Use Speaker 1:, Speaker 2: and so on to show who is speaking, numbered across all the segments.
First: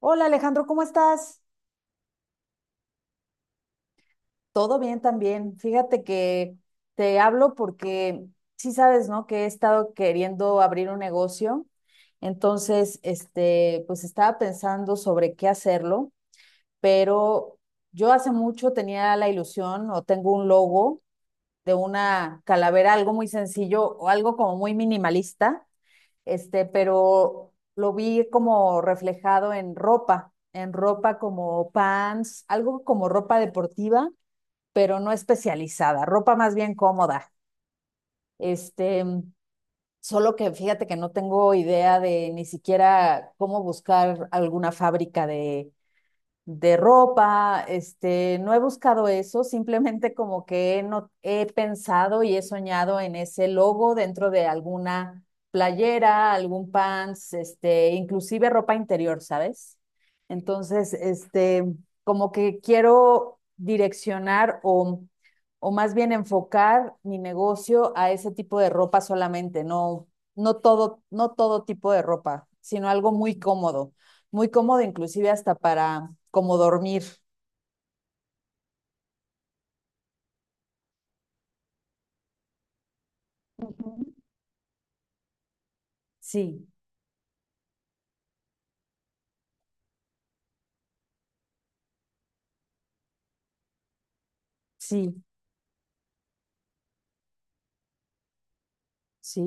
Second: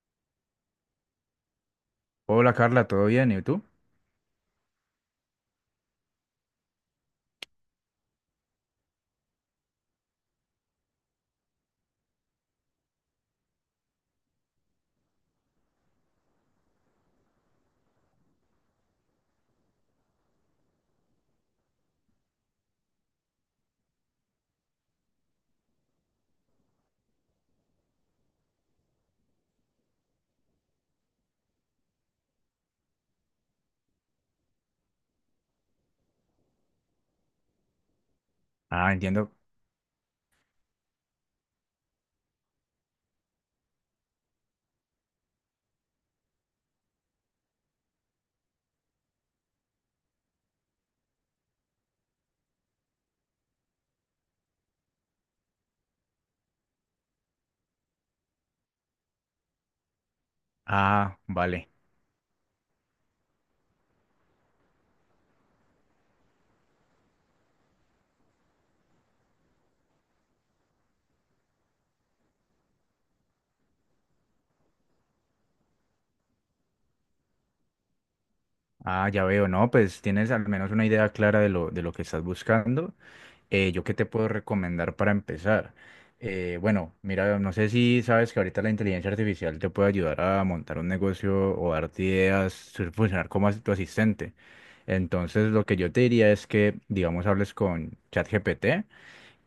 Speaker 1: Hola Alejandro, ¿cómo estás?
Speaker 2: Hola Carla, ¿todo bien? ¿Y tú?
Speaker 1: Todo bien también. Fíjate que te hablo porque sí sabes, ¿no? Que he estado queriendo abrir un negocio. Entonces, pues estaba pensando sobre qué hacerlo, pero yo hace mucho tenía la ilusión o tengo un logo de una calavera, algo muy sencillo o algo como muy minimalista, pero lo vi como reflejado en ropa como pants, algo como ropa deportiva, pero no especializada, ropa más bien cómoda.
Speaker 2: Ah,
Speaker 1: Este,
Speaker 2: entiendo.
Speaker 1: solo que fíjate que no tengo idea de ni siquiera cómo buscar alguna fábrica de ropa, no he buscado eso, simplemente como que no, he pensado y he soñado en ese logo dentro de alguna playera, algún pants, inclusive ropa interior, ¿sabes? Entonces,
Speaker 2: Ah, vale.
Speaker 1: como que quiero o más bien enfocar mi negocio a ese tipo de ropa solamente, no, no todo tipo de ropa, sino algo muy cómodo, inclusive hasta para como dormir.
Speaker 2: Ah, ya veo. No, pues tienes al menos una idea clara de lo que estás buscando. ¿Yo qué te
Speaker 1: Ujú.
Speaker 2: puedo recomendar para empezar?
Speaker 1: Sí,
Speaker 2: Bueno, Mira, no sé si sabes que ahorita la inteligencia artificial te puede ayudar a montar un negocio o darte ideas, funcionar como tu asistente.
Speaker 1: sí,
Speaker 2: Entonces, lo que yo te diría es que, digamos, hables con ChatGPT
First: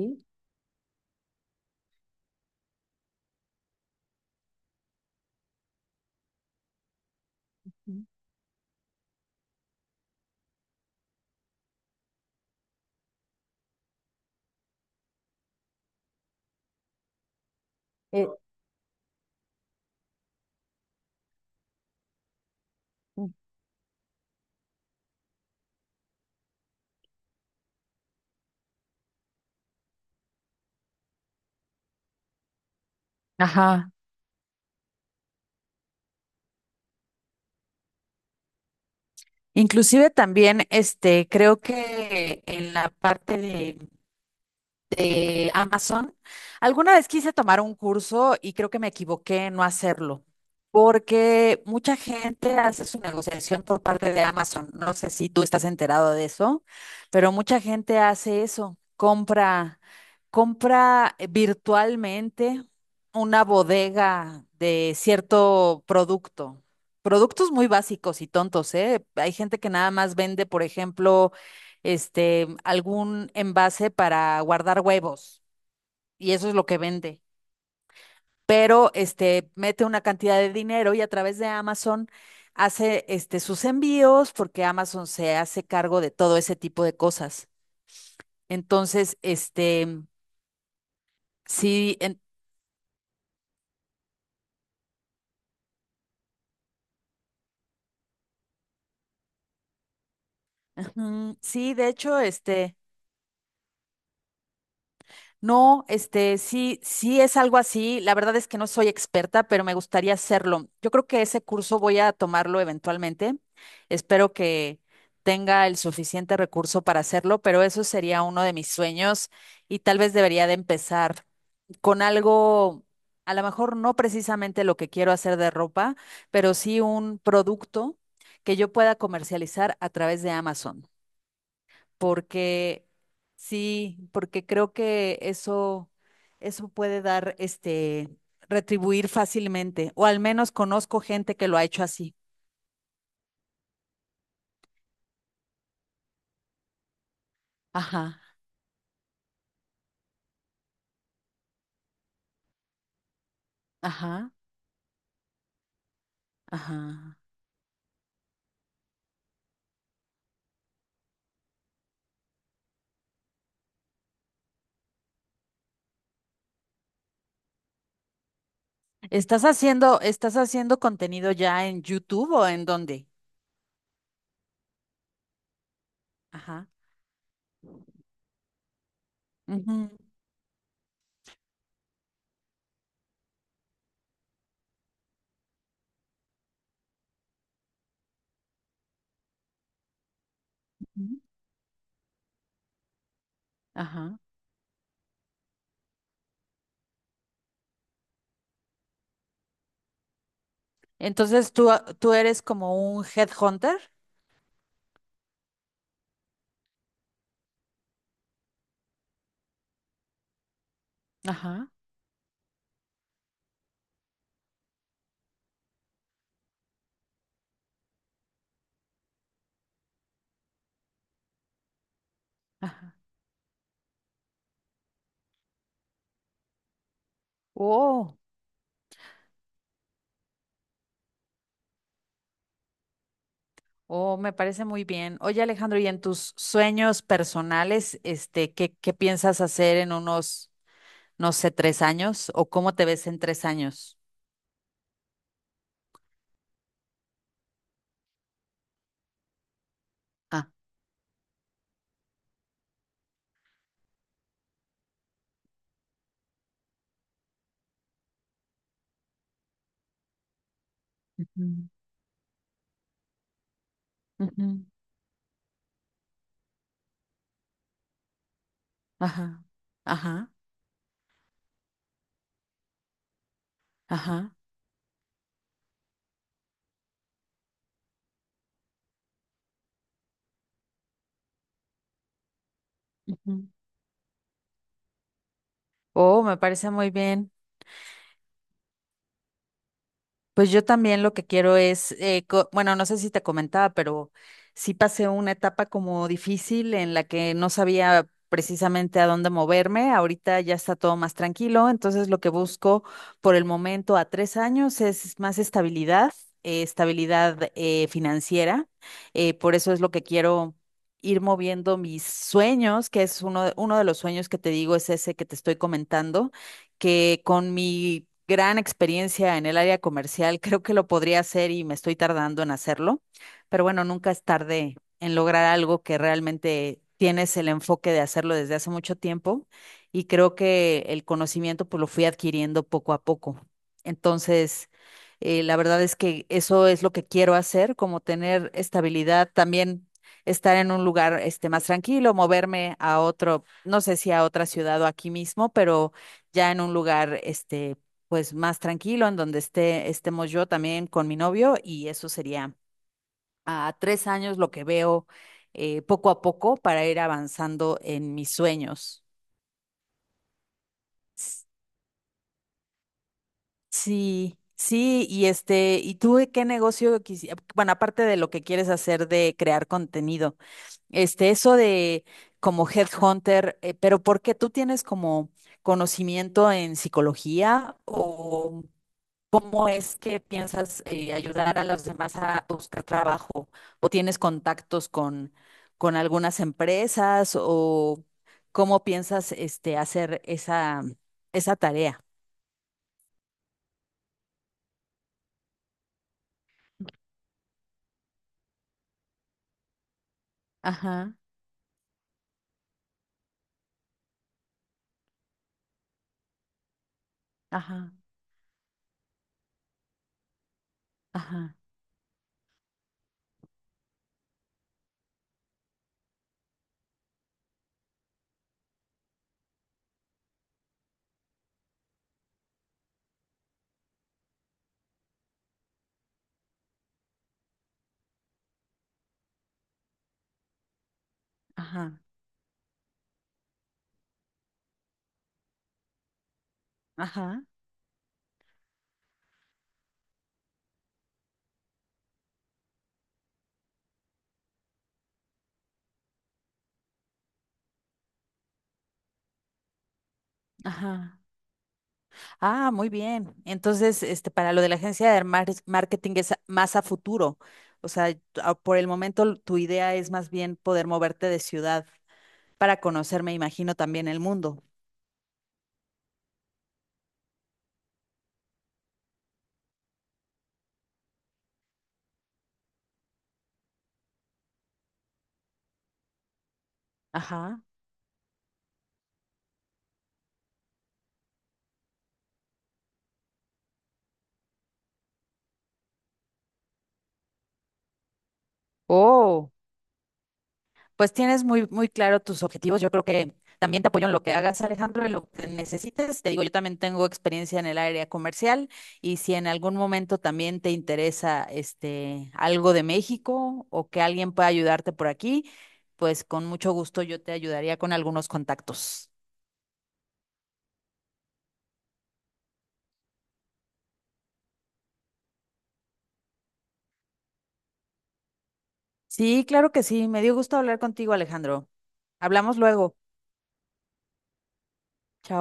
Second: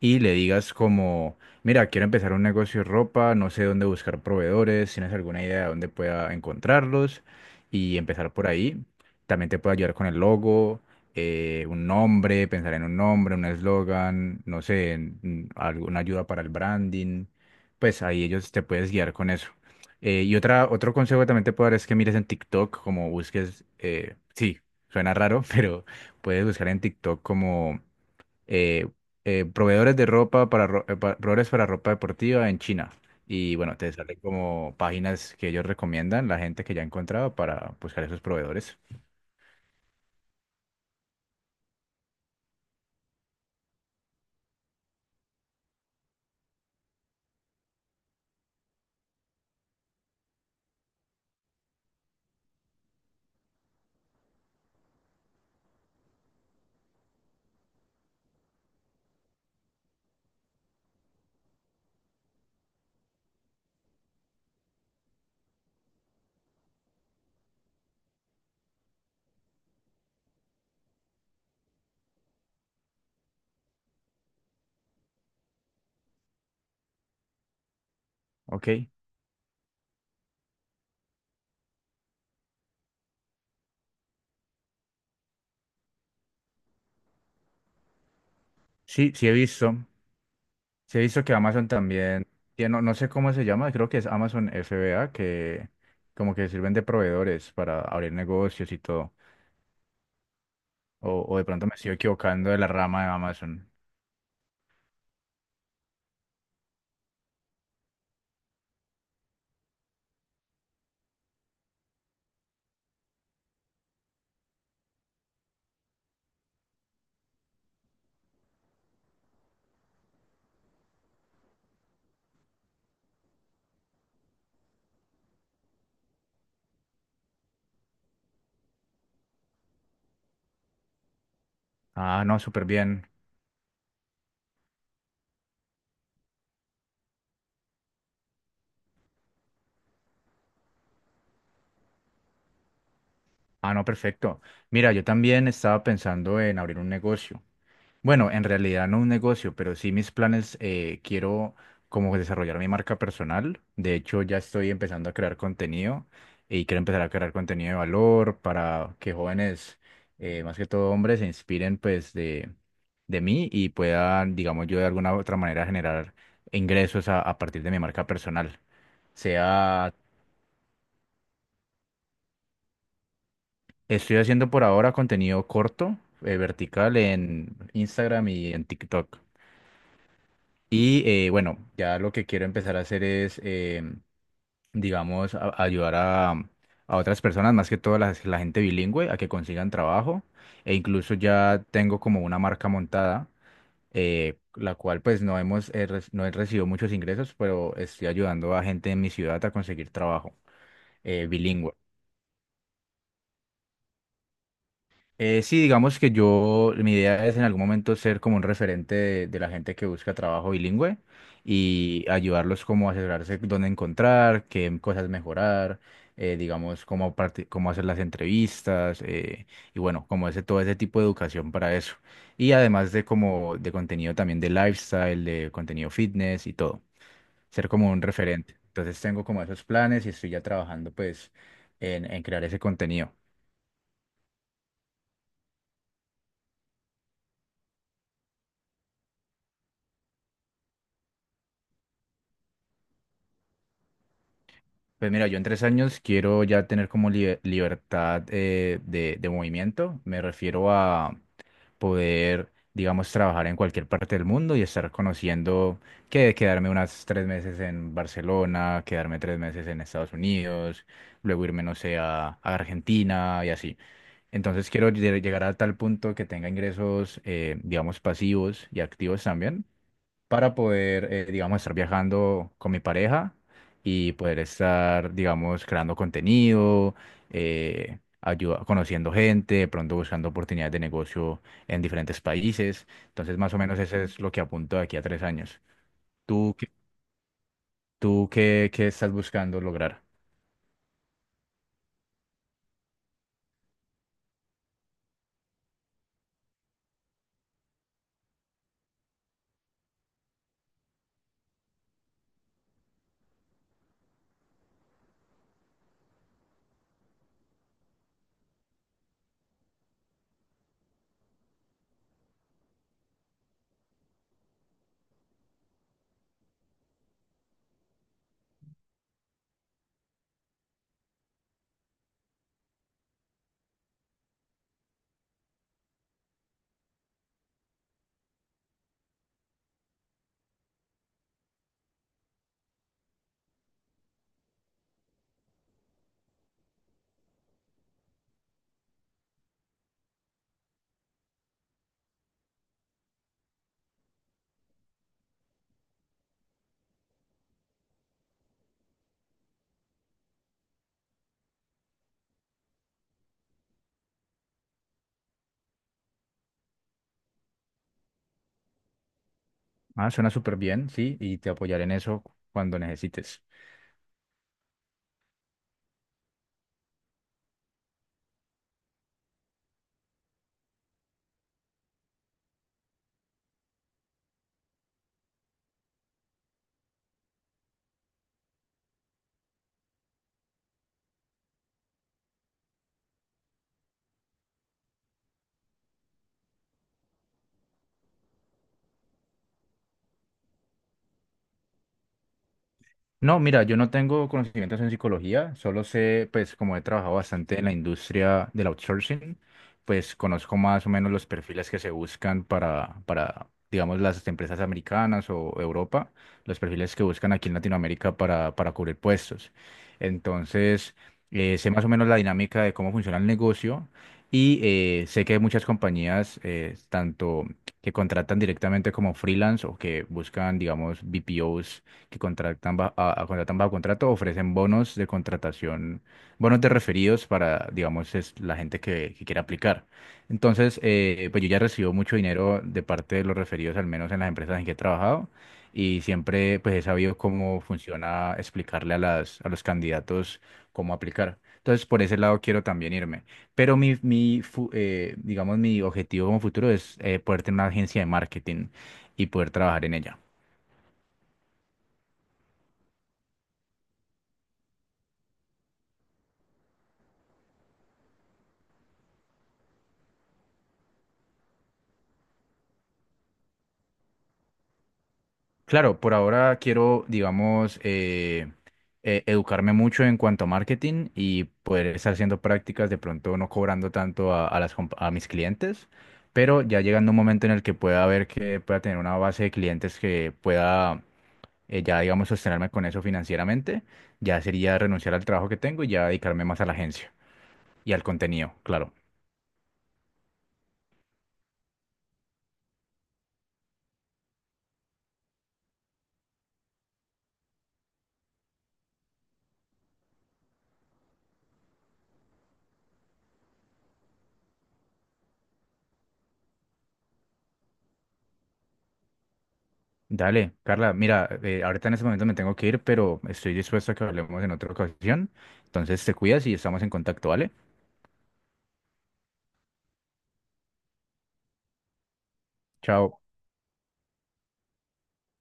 Speaker 2: y le digas como, mira, quiero empezar un negocio de ropa, no sé dónde buscar proveedores, tienes alguna idea de dónde pueda encontrarlos y empezar por ahí. También te puede ayudar con el logo, un nombre, pensar en un nombre, un eslogan, no sé, en alguna ayuda para el branding. Pues ahí
Speaker 1: Eh,
Speaker 2: ellos te puedes guiar con eso. Y otro consejo que también te puedo dar es que mires en TikTok, como busques, sí, suena raro, pero puedes buscar en TikTok como eh, proveedores de ropa para, proveedores para ropa deportiva en China. Y bueno,
Speaker 1: ajá.
Speaker 2: te salen como páginas que ellos recomiendan, la gente que ya ha encontrado para buscar esos proveedores.
Speaker 1: Inclusive también, creo que en la parte de Amazon. Alguna vez quise tomar un curso y creo que me equivoqué en no hacerlo, porque mucha gente hace su negociación por parte de Amazon. No sé si tú estás enterado de eso, pero mucha gente hace eso, compra virtualmente una bodega de cierto producto. Productos muy básicos y tontos, ¿eh? Hay gente que nada más vende, por ejemplo, algún envase para guardar huevos y eso es lo que vende.
Speaker 2: Ok.
Speaker 1: Pero mete una cantidad de dinero y a través de Amazon hace sus envíos porque Amazon se hace cargo de todo ese tipo de cosas.
Speaker 2: Sí,
Speaker 1: Entonces,
Speaker 2: sí he visto. Sí he visto que Amazon
Speaker 1: sí,
Speaker 2: también tiene, no, no sé cómo se llama, creo que es Amazon FBA, que como que sirven de proveedores para abrir negocios y todo. O,
Speaker 1: ujú,
Speaker 2: o de pronto
Speaker 1: sí,
Speaker 2: me
Speaker 1: de
Speaker 2: estoy
Speaker 1: hecho,
Speaker 2: equivocando de la rama de Amazon.
Speaker 1: No, sí, sí es algo así. La verdad es que no soy experta, pero me gustaría hacerlo. Yo creo que ese curso voy a tomarlo eventualmente. Espero que tenga el suficiente recurso para hacerlo, pero eso sería uno de mis sueños y tal vez debería de empezar con algo, a lo mejor no precisamente lo que quiero hacer de ropa, pero sí un producto que yo pueda comercializar a través de Amazon
Speaker 2: Ah, no, súper
Speaker 1: porque
Speaker 2: bien.
Speaker 1: sí, porque creo que eso puede dar, retribuir fácilmente, o al menos conozco gente que lo ha hecho así.
Speaker 2: Ah, no, perfecto. Mira, yo también estaba pensando en abrir un negocio.
Speaker 1: Ajá,
Speaker 2: Bueno, en realidad no un negocio, pero sí mis planes, quiero como desarrollar mi marca personal. De hecho,
Speaker 1: ajá,
Speaker 2: ya estoy empezando a crear contenido y quiero empezar a
Speaker 1: ajá.
Speaker 2: crear contenido de valor para que jóvenes, más que todo hombres, se inspiren pues de mí y puedan, digamos yo, de alguna u otra manera generar ingresos a partir de mi marca personal. Sea,
Speaker 1: Estás haciendo contenido ya en YouTube o en dónde?
Speaker 2: estoy haciendo por ahora contenido corto,
Speaker 1: Ajá.
Speaker 2: vertical en Instagram y en TikTok.
Speaker 1: Ujú,
Speaker 2: Y bueno, ya lo que quiero empezar a hacer es, digamos, ayudar a otras personas, más que todo la gente bilingüe, a que consigan trabajo. E incluso
Speaker 1: ujú,
Speaker 2: ya tengo como una marca montada,
Speaker 1: ajá.
Speaker 2: la cual pues no hemos, no he recibido muchos ingresos, pero estoy ayudando a gente en mi ciudad a conseguir trabajo
Speaker 1: Entonces
Speaker 2: bilingüe.
Speaker 1: tú eres como un headhunter.
Speaker 2: Sí, digamos que yo, mi idea es en algún momento ser como un referente de la gente que busca trabajo bilingüe
Speaker 1: Ajá,
Speaker 2: y ayudarlos como a asesorarse dónde encontrar, qué cosas mejorar, digamos, cómo hacer las entrevistas, y bueno, como ese, todo ese tipo de educación para eso. Y además
Speaker 1: ajá.
Speaker 2: de como de contenido también de lifestyle, de contenido fitness y todo, ser como un
Speaker 1: Oh.
Speaker 2: referente. Entonces tengo como esos planes y estoy ya trabajando pues en crear ese contenido.
Speaker 1: Oh, me parece muy bien. Oye, Alejandro, ¿y en tus sueños personales, qué, qué piensas hacer en unos, no sé, 3 años? ¿O cómo te ves en 3 años?
Speaker 2: Pues mira, yo en tres años quiero ya tener como libertad, de movimiento. Me
Speaker 1: Ah,
Speaker 2: refiero a poder, digamos, trabajar en cualquier parte del mundo y estar conociendo que quedarme unas tres meses en Barcelona, quedarme tres meses en Estados Unidos, luego irme,
Speaker 1: ujú,
Speaker 2: no sé, a Argentina y así.
Speaker 1: ujú,
Speaker 2: Entonces quiero llegar a tal punto que tenga ingresos, digamos, pasivos y activos
Speaker 1: ajá,
Speaker 2: también
Speaker 1: ajá,
Speaker 2: para poder, digamos, estar viajando con mi pareja y
Speaker 1: ajá.
Speaker 2: poder estar, digamos, creando contenido, conociendo gente, de pronto buscando oportunidades de negocio en diferentes países. Entonces,
Speaker 1: Ujú.
Speaker 2: más o menos eso es lo que apunto de aquí a tres años.
Speaker 1: Oh, me
Speaker 2: ¿Tú,
Speaker 1: parece
Speaker 2: qué-
Speaker 1: muy bien.
Speaker 2: Tú qué, ¿qué estás buscando lograr?
Speaker 1: Pues yo también lo que quiero es, bueno, no sé si te comentaba, pero sí pasé una etapa como difícil en la que no sabía precisamente a dónde moverme. Ahorita ya está todo más tranquilo, entonces lo que busco por el momento a 3 años es más estabilidad, estabilidad financiera. Eh, por eso es lo que quiero ir moviendo mis sueños, que es uno de los sueños que te digo, es ese que te estoy comentando que con mi gran experiencia en el área comercial creo que lo podría hacer y me estoy tardando en hacerlo, pero bueno, nunca es tarde en lograr algo que realmente tienes el enfoque de hacerlo desde hace mucho tiempo y creo que el conocimiento pues lo fui adquiriendo poco a poco. Entonces, la verdad es que eso es lo que quiero hacer, como tener estabilidad también estar en un lugar más tranquilo, moverme a otro, no sé si a otra ciudad o aquí mismo, pero ya en un lugar, pues más tranquilo, en donde esté, estemos yo también con mi novio, y eso sería a 3 años lo que veo poco a poco para ir avanzando en mis sueños.
Speaker 2: Ah, suena súper bien, sí, y
Speaker 1: S-
Speaker 2: te apoyaré en eso cuando necesites.
Speaker 1: Sí, sí, y ¿y tú de qué negocio quisieras? Bueno, aparte de lo que quieres hacer de crear contenido, eso de como headhunter, pero ¿por qué tú tienes como conocimiento en psicología o ¿cómo es que piensas ayudar a los demás a buscar trabajo? ¿O tienes contactos con algunas empresas? ¿O cómo piensas hacer esa tarea?
Speaker 2: No, mira, yo no tengo conocimientos en psicología, solo sé, pues como he trabajado bastante en la industria del outsourcing, pues conozco más o menos
Speaker 1: Ajá,
Speaker 2: los perfiles que se buscan para, digamos, las empresas americanas o Europa, los perfiles que buscan aquí en
Speaker 1: ajá,
Speaker 2: Latinoamérica para cubrir puestos. Entonces,
Speaker 1: ajá,
Speaker 2: sé más o menos la dinámica de cómo funciona el negocio y sé que hay muchas compañías, tanto que contratan directamente como freelance o que buscan, digamos, BPOs que contratan contratan bajo contrato, ofrecen bonos de contratación, bonos de referidos para, digamos, es la gente que quiera aplicar. Entonces, pues yo ya recibo
Speaker 1: ajá,
Speaker 2: mucho dinero de parte de los referidos, al menos en las empresas en que he trabajado, y siempre pues he sabido
Speaker 1: ajá,
Speaker 2: cómo funciona explicarle a a los candidatos cómo aplicar. Entonces, por ese lado quiero también irme. Pero digamos, mi objetivo como futuro es, poder tener una agencia de marketing y poder trabajar en ella.
Speaker 1: ajá. Ah, muy bien. Entonces, para lo de la agencia de marketing es más a futuro. O sea, ah, por el momento tu idea es más bien poder moverte de ciudad para conocer, me imagino, también el mundo.
Speaker 2: Claro, por ahora quiero, digamos, educarme mucho en cuanto a marketing y poder estar haciendo prácticas, de pronto no cobrando tanto a las, a mis clientes, pero ya llegando un momento en
Speaker 1: Ajá.
Speaker 2: el que pueda ver que pueda tener una base de clientes que pueda ya, digamos, sostenerme con eso financieramente, ya sería renunciar al trabajo que tengo y ya dedicarme más a la agencia y al contenido, claro.
Speaker 1: Oh, pues tienes muy claro tus objetivos. Yo creo que también te apoyo en lo que hagas, Alejandro, en lo que necesites. Te digo, yo también tengo experiencia en el área comercial y si en algún momento también te interesa algo de México o que alguien pueda ayudarte por aquí, pues con mucho gusto yo te ayudaría con algunos contactos.
Speaker 2: Dale, Carla, mira, ahorita en este momento me tengo que ir, pero estoy dispuesto a que hablemos en otra ocasión. Entonces te cuidas y estamos en contacto, ¿vale?
Speaker 1: Sí, claro que sí. Me dio gusto hablar contigo, Alejandro. Hablamos luego.
Speaker 2: Chao.
Speaker 1: Chao.